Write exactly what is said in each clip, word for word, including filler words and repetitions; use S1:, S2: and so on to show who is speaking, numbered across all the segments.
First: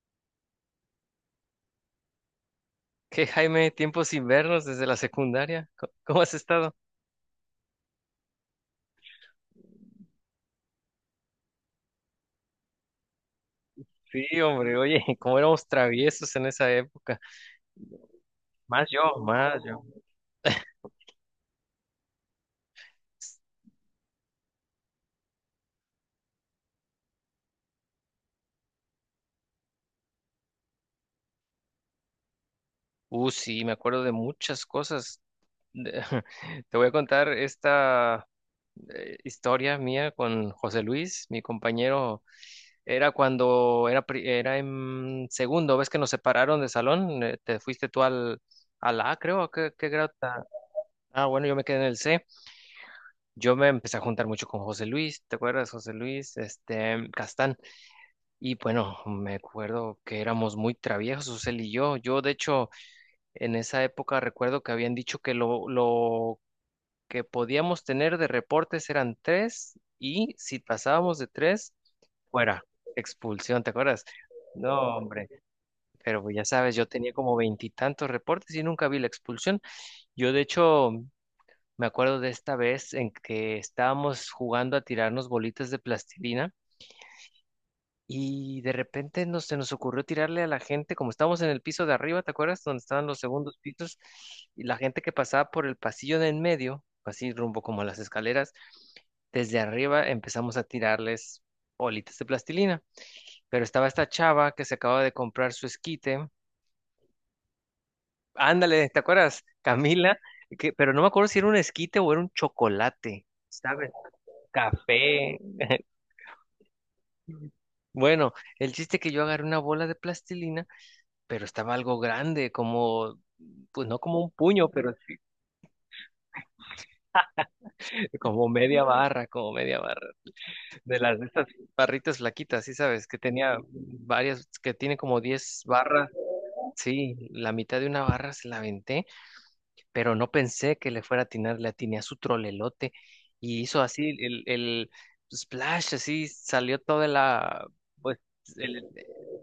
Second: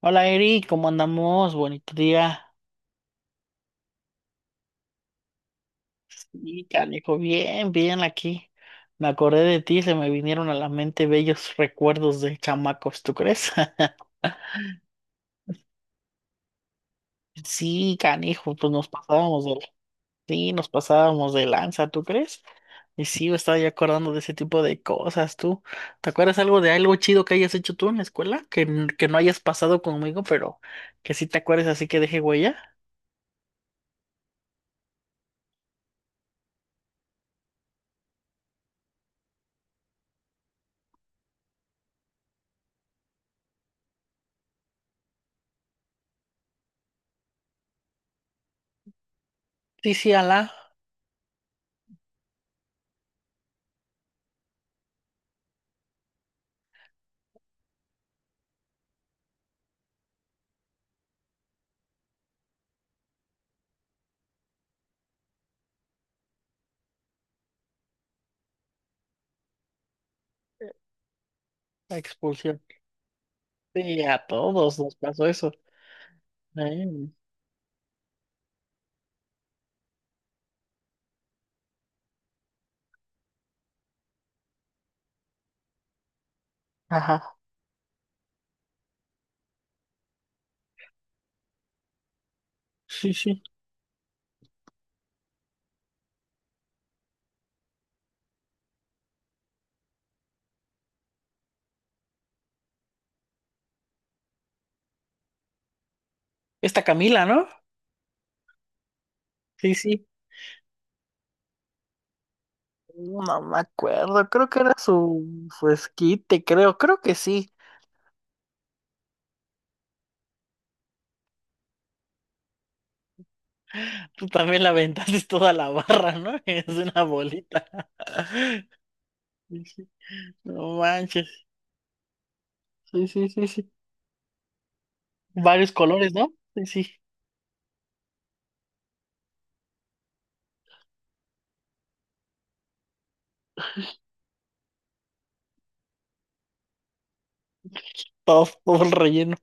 S1: Hola Eri, ¿cómo andamos? Bonito día.
S2: ¿Qué, Jaime? Tiempo sin vernos desde la secundaria. Co- ¿Cómo has
S1: Sí,
S2: estado?
S1: canijo, bien, bien aquí. Me acordé de ti, se me vinieron a la mente bellos recuerdos de chamacos, ¿tú crees?
S2: Sí, hombre, oye, cómo éramos traviesos en esa época.
S1: Sí, canijo, pues nos
S2: Más yo,
S1: pasábamos de,
S2: más yo.
S1: sí, nos pasábamos de lanza, ¿tú crees? Y sí, me estaba ya acordando de ese tipo de cosas, tú. ¿Te acuerdas algo de algo chido que hayas hecho tú en la escuela? Que, n- que no hayas pasado conmigo, pero que sí te acuerdes así que deje huella.
S2: Uh, sí, me acuerdo de muchas cosas. De- Te voy a contar esta eh, historia mía con José Luis, mi compañero. Era cuando era, pri- era en segundo, ves que nos separaron de salón. Eh, te fuiste tú al, al A, creo. ¿A qué, qué
S1: Sí,
S2: grado?
S1: sí, a la
S2: ta- Ah, bueno, yo me quedé en el C. Yo me empecé a juntar mucho con José Luis, ¿te acuerdas, José Luis? Este, Castán. Y bueno, me acuerdo que éramos muy traviesos, él y yo. Yo, de hecho, en esa época recuerdo que habían dicho que lo, lo que podíamos tener de reportes eran tres y si pasábamos de tres,
S1: expulsión.
S2: fuera, expulsión, ¿te
S1: Sí,
S2: acuerdas?
S1: a todos nos
S2: No,
S1: pasó
S2: hombre,
S1: eso.
S2: pero pues ya sabes, yo tenía como veintitantos reportes y nunca vi la expulsión. Yo, de hecho, me acuerdo de esta vez en que estábamos jugando a tirarnos bolitas de plastilina
S1: Ajá,
S2: y de repente nos, se nos ocurrió tirarle a la gente, como estábamos en el piso de arriba, ¿te acuerdas? Donde estaban
S1: sí,
S2: los
S1: sí.
S2: segundos pisos y la gente que pasaba por el pasillo de en medio, así rumbo como a las escaleras, desde arriba empezamos a tirarles bolitas de plastilina. Pero estaba esta chava que se acaba de comprar su esquite.
S1: Esta Camila, ¿no?
S2: Ándale, ¿te acuerdas?
S1: Sí, sí.
S2: Camila, que, pero no me acuerdo si era un esquite o era un chocolate.
S1: No me
S2: ¿Sabes?
S1: acuerdo, creo que era su,
S2: Café.
S1: su esquite, creo, creo que sí.
S2: Bueno, el chiste que yo agarré una bola de plastilina, pero estaba algo grande, como, pues no como
S1: Tú
S2: un
S1: también
S2: puño,
S1: la
S2: pero
S1: aventaste toda la barra, ¿no? Es una bolita.
S2: como media barra, como
S1: Sí,
S2: media
S1: sí.
S2: barra.
S1: No
S2: De las de
S1: manches.
S2: estas barritas flaquitas, sí
S1: Sí,
S2: sabes, que
S1: sí, sí,
S2: tenía
S1: sí.
S2: varias, que tiene como diez
S1: Varios
S2: barras.
S1: colores, ¿no? Sí, sí.
S2: Sí, la mitad de una barra se la aventé, pero no pensé que le fuera a atinar, le atiné a su trolelote y hizo así el, el splash, así salió toda la, pues,
S1: Todo, todo
S2: el-
S1: el relleno.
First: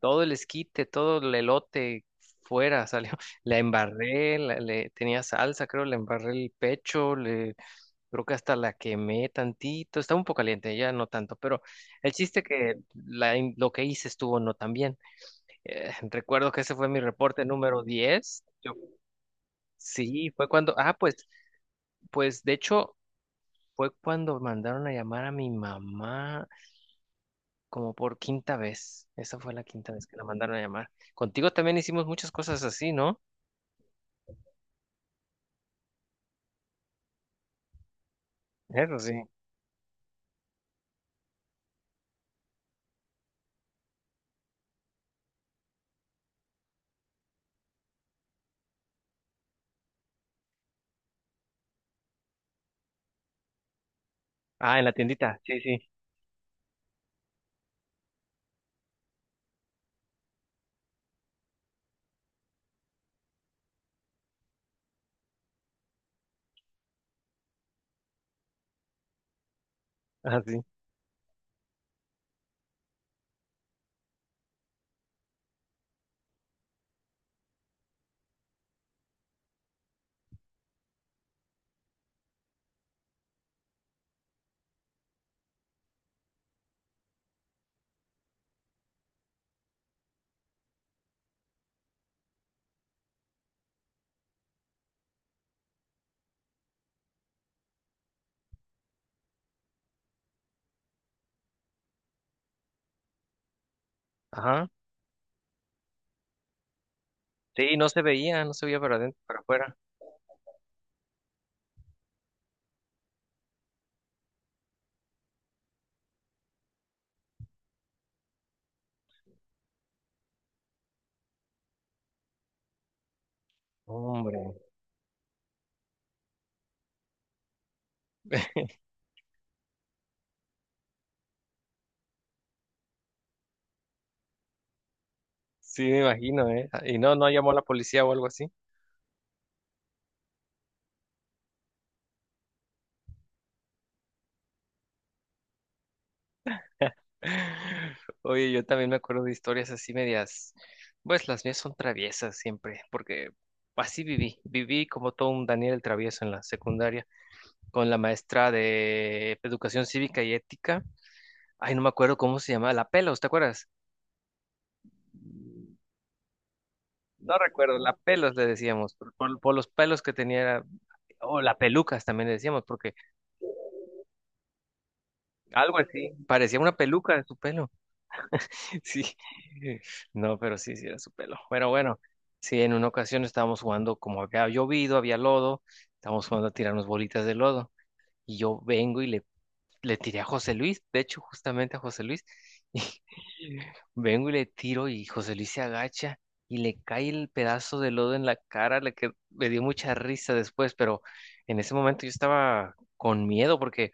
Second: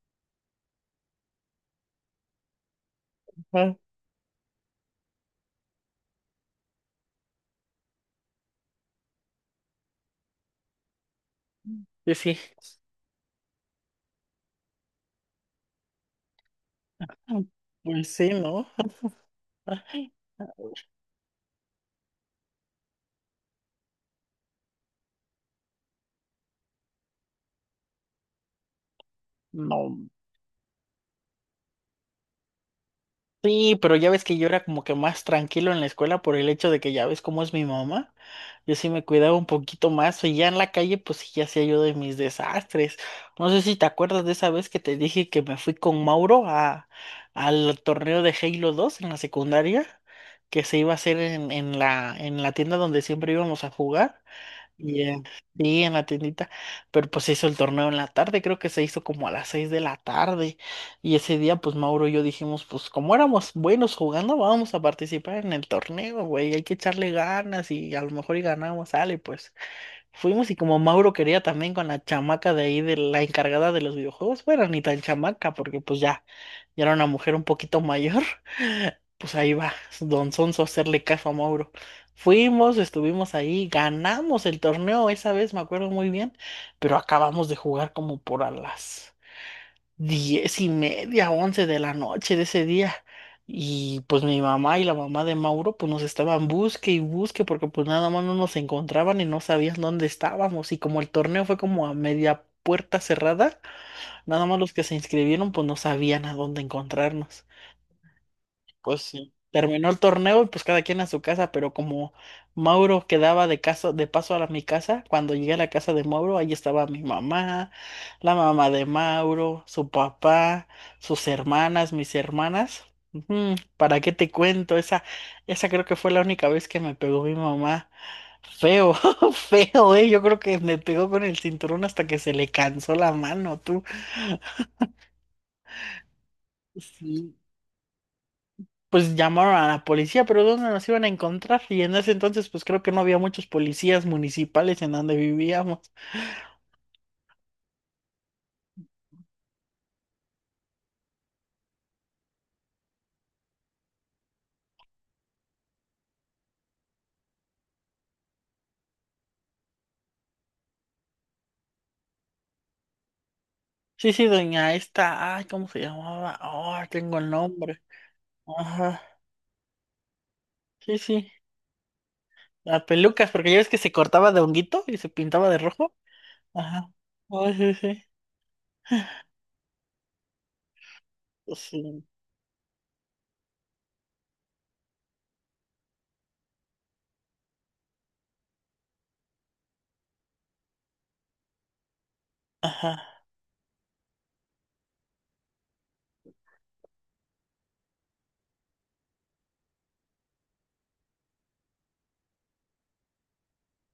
S2: todo el esquite, todo el elote fuera salió. La
S1: Ajá.
S2: embarré, la- le tenía salsa, creo, le embarré el pecho, le creo que hasta la quemé tantito, estaba un poco caliente, ya no tanto, pero el
S1: Sí, sí.
S2: chiste que la, in- lo que hice estuvo no tan bien. Eh, recuerdo que ese fue mi
S1: Ah,
S2: reporte número
S1: pues sí,
S2: diez.
S1: ¿no?
S2: Yo- sí, fue cuando, ah, pues pues de hecho fue cuando mandaron a llamar a mi mamá como por quinta vez. Esa fue la quinta
S1: No.
S2: vez que la mandaron a llamar. Contigo también hicimos muchas cosas así, ¿no?
S1: Sí, pero ya ves que yo era como que más tranquilo en la escuela por el hecho de que ya ves cómo es mi mamá. Yo sí
S2: Eso
S1: me
S2: sí.
S1: cuidaba un poquito más y ya en la calle pues sí ya hacía yo de mis desastres. No sé si te acuerdas de esa vez que te dije que me fui con Mauro a al torneo de Halo dos en la secundaria que se iba a hacer en, en la en la tienda donde siempre íbamos a jugar.
S2: Ah, en la
S1: Y en-
S2: tiendita. Sí, sí.
S1: sí, en la tiendita, pero pues se hizo el torneo en la tarde, creo que se hizo como a las seis de la tarde. Y ese día, pues Mauro y yo dijimos, pues como éramos buenos jugando, vamos a participar en el torneo, güey, hay que echarle ganas y a lo mejor y ganamos, sale, pues.
S2: Ajá,
S1: Fuimos y
S2: sí.
S1: como Mauro quería también con la chamaca de ahí, de la encargada de los videojuegos, bueno, ni tan chamaca, porque pues ya, ya era una mujer un poquito mayor, pues ahí va, Don Sonso a hacerle caso a Mauro. Fuimos, estuvimos ahí, ganamos el torneo esa vez, me acuerdo muy bien, pero acabamos de jugar como por a las diez y media, once de la noche de ese día. Y pues mi mamá y la mamá de Mauro pues nos estaban busque y busque porque pues nada más no nos encontraban y no sabían dónde estábamos. Y como el torneo fue como a media puerta cerrada, nada más
S2: Ajá.
S1: los que se inscribieron pues no sabían a dónde encontrarnos.
S2: Sí, no se veía, no se veía para
S1: Pues
S2: adentro,
S1: sí.
S2: para afuera.
S1: Terminó el torneo y pues cada quien a su casa, pero como Mauro quedaba de casa, de paso a la- mi casa, cuando llegué a la casa de Mauro, ahí estaba mi mamá, la mamá de Mauro, su papá, sus hermanas, mis hermanas. Ujú. ¿Para qué te
S2: Hombre.
S1: cuento? Esa, esa creo que fue la única vez que me pegó mi mamá. Feo, feo, eh. Yo creo que me pegó con el cinturón hasta que se le cansó la mano, tú.
S2: Sí, me imagino, ¿eh? Y no, no
S1: Sí.
S2: llamó la policía o algo así.
S1: Pues llamaron a la policía, pero ¿dónde nos iban a encontrar? Y en ese entonces, pues creo que no había muchos policías municipales en donde vivíamos.
S2: Oye, yo también me acuerdo de historias así medias, pues las mías son traviesas siempre, porque así viví, viví como todo un Daniel el travieso en la secundaria, con la maestra de educación cívica y ética, ay, no me acuerdo cómo se llamaba, la Pelos, ¿te acuerdas?
S1: Sí, sí, doña esta, ay, ¿cómo se llamaba? Oh, tengo el
S2: No recuerdo,
S1: nombre.
S2: la Pelos le decíamos,
S1: Ajá,
S2: por, por- por los pelos que tenía, era-
S1: sí, sí.
S2: o la Pelucas también le decíamos,
S1: La
S2: porque
S1: pelucas, porque ya ves que se cortaba de honguito y se pintaba de
S2: algo
S1: rojo.
S2: así, parecía una
S1: Ajá.
S2: peluca de su
S1: Ay,
S2: pelo.
S1: sí, sí.
S2: Sí, no, pero sí, sí era su pelo.
S1: Pues
S2: Pero bueno,
S1: sí.
S2: sí, en una ocasión estábamos jugando, como había llovido, había lodo, estábamos jugando a tirarnos bolitas de lodo. Y yo vengo y le, le tiré a José Luis, de hecho, justamente a José Luis.
S1: Ajá.
S2: Y vengo y le tiro y José Luis se agacha y le cae el pedazo de lodo en la cara, la que me dio mucha risa después, pero en ese momento yo estaba con miedo porque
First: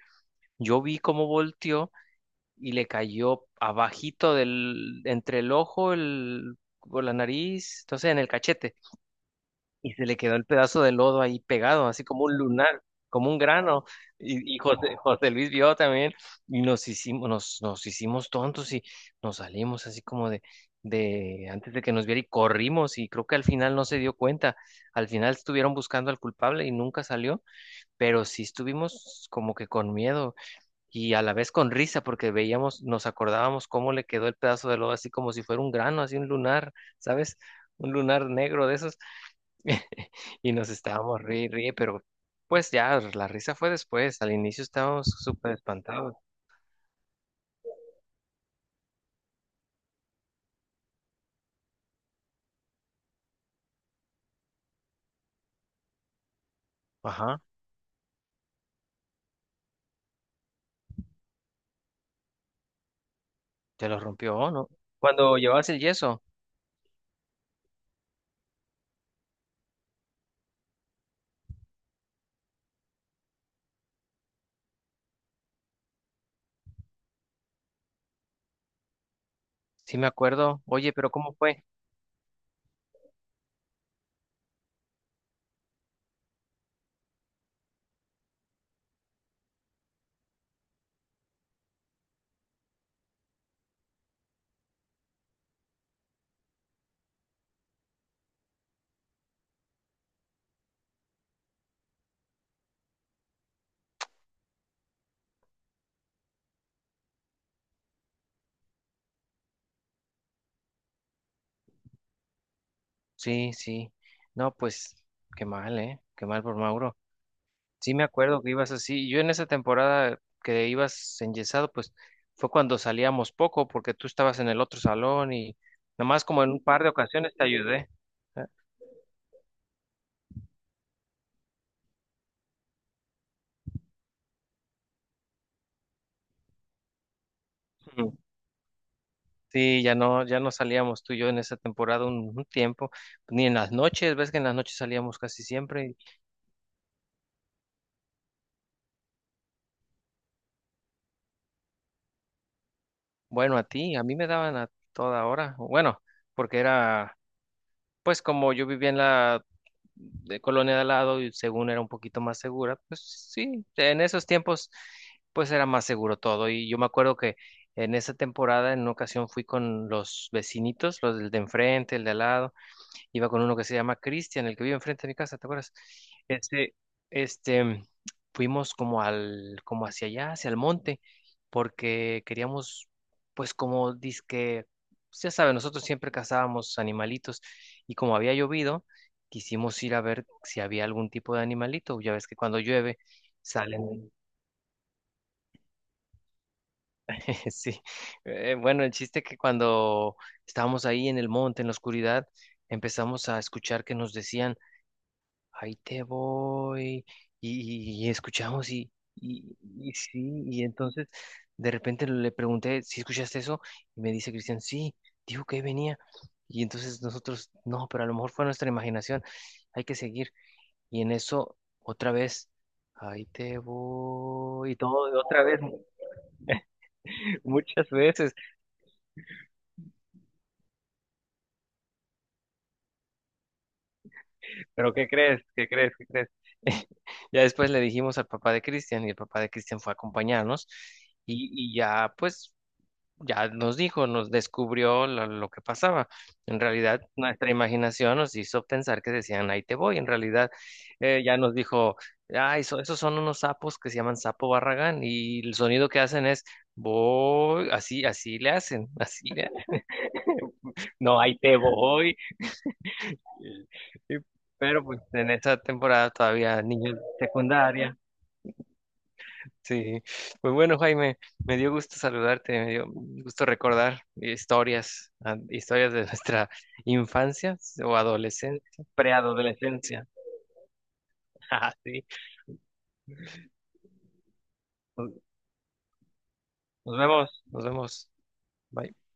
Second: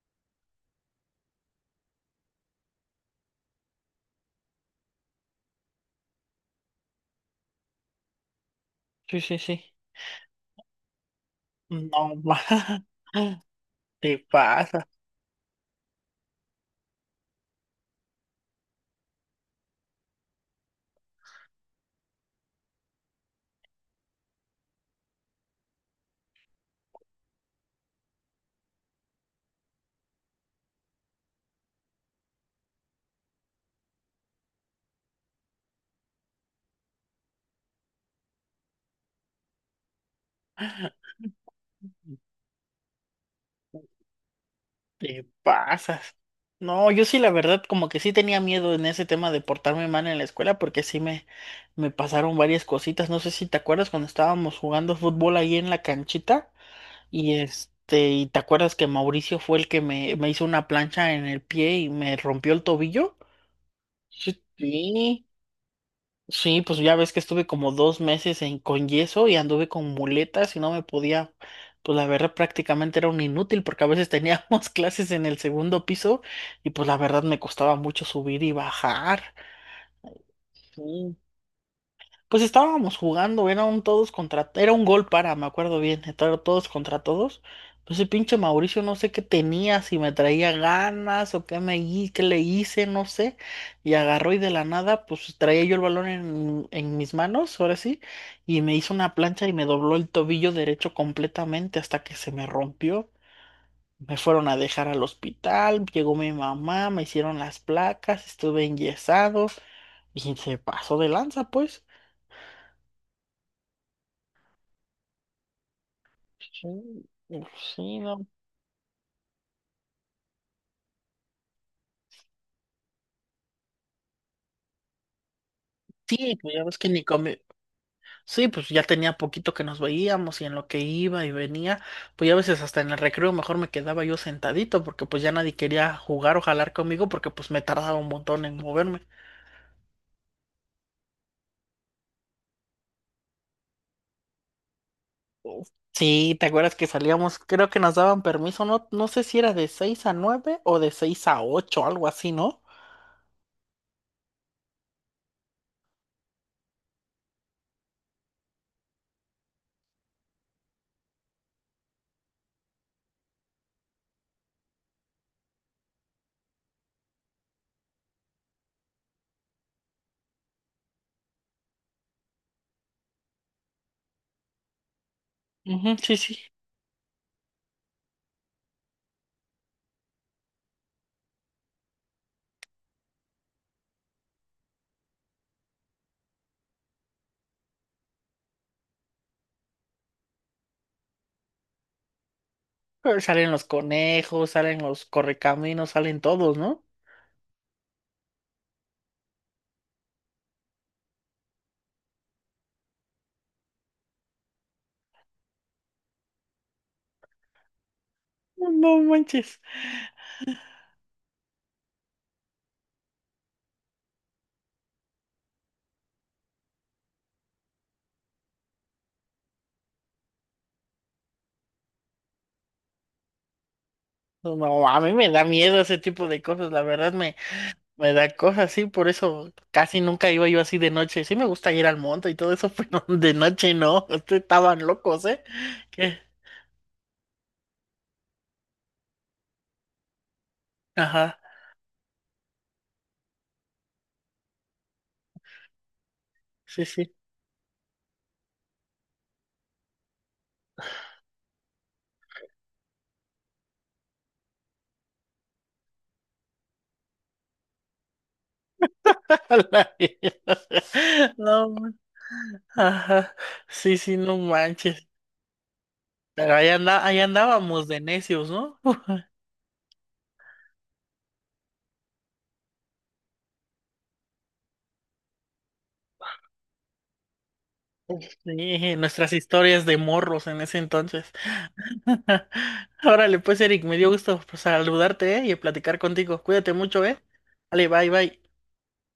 S2: yo vi cómo volteó y le cayó abajito del, entre el ojo, el, o la nariz, entonces en el cachete,
S1: Sí, sí, sí.
S2: y se le quedó el pedazo de lodo ahí pegado, así
S1: No,
S2: como
S1: ma.
S2: un lunar, como un grano.
S1: Te
S2: Y, y
S1: pasa.
S2: José, José Luis vio también, y nos hicimos, nos, nos hicimos tontos y nos salimos así como de, de antes de que nos viera y corrimos, y creo que al final no se dio cuenta. Al final estuvieron buscando al culpable y nunca salió, pero sí estuvimos como que con miedo y a la vez con risa porque veíamos, nos acordábamos cómo le quedó el pedazo de lodo así como si fuera un grano, así un lunar, ¿sabes? Un lunar negro de esos. Y nos estábamos ríe y ríe, pero pues ya la risa fue después, al inicio estábamos
S1: Te
S2: súper espantados.
S1: pasas. No, yo sí, la verdad, como que sí tenía miedo en ese tema de portarme mal en la escuela, porque sí me, me, pasaron varias cositas. No sé si te acuerdas cuando estábamos jugando fútbol ahí en la canchita, y
S2: Ajá,
S1: este, y te acuerdas que Mauricio fue el que me, me hizo una plancha en el pie y me rompió el tobillo.
S2: te lo rompió, ¿no?
S1: Sí.
S2: Cuando llevabas el yeso,
S1: Sí, pues ya ves que estuve como dos meses en, con yeso y anduve con muletas y no me podía, pues la verdad prácticamente era un inútil porque a veces teníamos clases en el segundo piso y pues la verdad me costaba mucho subir y bajar.
S2: sí me acuerdo. Oye, pero
S1: Sí.
S2: ¿cómo fue?
S1: Pues estábamos jugando, era un todos contra, era un gol para, me acuerdo bien, era todos contra todos. Pues el pinche Mauricio no sé qué tenía, si me traía ganas o qué me hi- qué le hice, no sé. Y agarró y de la nada, pues traía yo el balón en, en mis manos, ahora sí, y me hizo una plancha y me dobló el tobillo derecho completamente hasta que se me rompió. Me fueron a dejar al hospital, llegó mi mamá, me hicieron las placas, estuve enyesado y se pasó de lanza, pues.
S2: Sí, sí. No, pues qué mal, ¿eh? Qué mal por Mauro.
S1: Sí,
S2: Sí,
S1: sí,
S2: me
S1: no.
S2: acuerdo que ibas así. Yo en esa temporada que ibas enyesado, pues fue cuando salíamos poco, porque tú estabas en el otro salón y nomás
S1: Sí,
S2: como en
S1: pues
S2: un
S1: ya ves
S2: par
S1: que
S2: de
S1: ni
S2: ocasiones
S1: comí.
S2: te ayudé. Ah,
S1: Sí, pues ya tenía poquito que nos veíamos y en lo que iba y venía, pues ya a veces hasta en el recreo mejor me quedaba yo sentadito porque pues ya nadie quería jugar o jalar conmigo porque pues me tardaba un
S2: ujú.
S1: montón en moverme.
S2: Sí, ya no, ya no salíamos tú y yo en esa temporada un, un tiempo, ni en las noches, ves que en las noches salíamos casi
S1: Uf.
S2: siempre.
S1: Sí, ¿te acuerdas que salíamos? Creo que nos daban permiso, no, no sé si era de seis a nueve o de seis a ocho algo así, ¿no?
S2: Bueno, a ti, a mí me daban a toda hora. Bueno, porque era Pues como yo vivía en la de colonia de al lado y según era un poquito más segura, pues sí, en esos tiempos pues era más seguro todo. Y yo me acuerdo que en esa temporada en una ocasión fui con los vecinitos, los del de enfrente, el de al lado. Iba con uno que se llama Cristian, el que vive enfrente de mi casa, ¿te acuerdas?
S1: Ujú, sí, sí.
S2: Este, este, fuimos como al, como hacia allá, hacia el monte, porque queríamos, pues como dizque, pues, ya saben, nosotros siempre cazábamos animalitos y como había llovido, quisimos ir a ver si había algún tipo de animalito. Ya ves que cuando llueve
S1: Pero salen los
S2: salen,
S1: conejos, salen los correcaminos, salen todos, ¿no?
S2: sí. Eh, bueno, el chiste que cuando estábamos ahí en el monte, en la oscuridad, empezamos a escuchar que nos decían ahí te voy, y, y- y escuchamos, y,
S1: No
S2: y,
S1: manches.
S2: y sí, y entonces de repente le pregunté si escuchaste eso, y me dice Cristian, sí, dijo que ahí venía, y entonces nosotros, no, pero a lo mejor fue nuestra imaginación, hay que seguir, y en eso otra vez, ahí te
S1: No,
S2: voy, y
S1: no, a mí
S2: todo,
S1: me
S2: otra
S1: da
S2: vez,
S1: miedo ese tipo de cosas, la verdad me,
S2: muchas
S1: me da
S2: veces,
S1: cosas así, por eso casi nunca iba yo así de noche. Sí me gusta ir al monte y todo eso, pero de noche no, ustedes estaban
S2: pero ¿qué
S1: locos, ¿eh?
S2: crees? ¿Qué crees? ¿Qué
S1: ¿Qué?
S2: crees? Ya después le dijimos al papá de Cristian, y el papá de Cristian fue a acompañarnos.
S1: Ajá,
S2: Y, y ya, pues ya nos dijo, nos descubrió lo, lo que pasaba. En
S1: sí,
S2: realidad,
S1: sí.
S2: nuestra imaginación nos hizo pensar que decían, ahí te voy. En realidad, eh, ya nos dijo, ah, eso, esos son unos sapos que se llaman sapo barragán y el sonido que hacen es, voy, así, así le hacen, así le,
S1: A la mierda.
S2: no, ahí te
S1: No, man-
S2: voy.
S1: ajá,
S2: Y-
S1: sí, sí,
S2: y-
S1: no
S2: Pero pues
S1: manches.
S2: en esa temporada
S1: Pero
S2: todavía
S1: ahí
S2: niños
S1: anda, ahí andábamos
S2: secundarios.
S1: de necios, ¿no?
S2: Sí, pues bueno, Jaime, me dio gusto saludarte, me dio gusto recordar historias, ah, historias de nuestra infancia o adolescencia,
S1: Sí, nuestras historias de
S2: preadolescencia.
S1: morros en ese entonces.
S2: Ah, sí.
S1: Órale, pues Eric, me dio gusto pues,
S2: Nos
S1: saludarte, ¿eh? Y platicar contigo. Cuídate
S2: Nos
S1: mucho, ¿eh?
S2: vemos, nos
S1: Vale,
S2: vemos.
S1: bye, bye.
S2: Bye.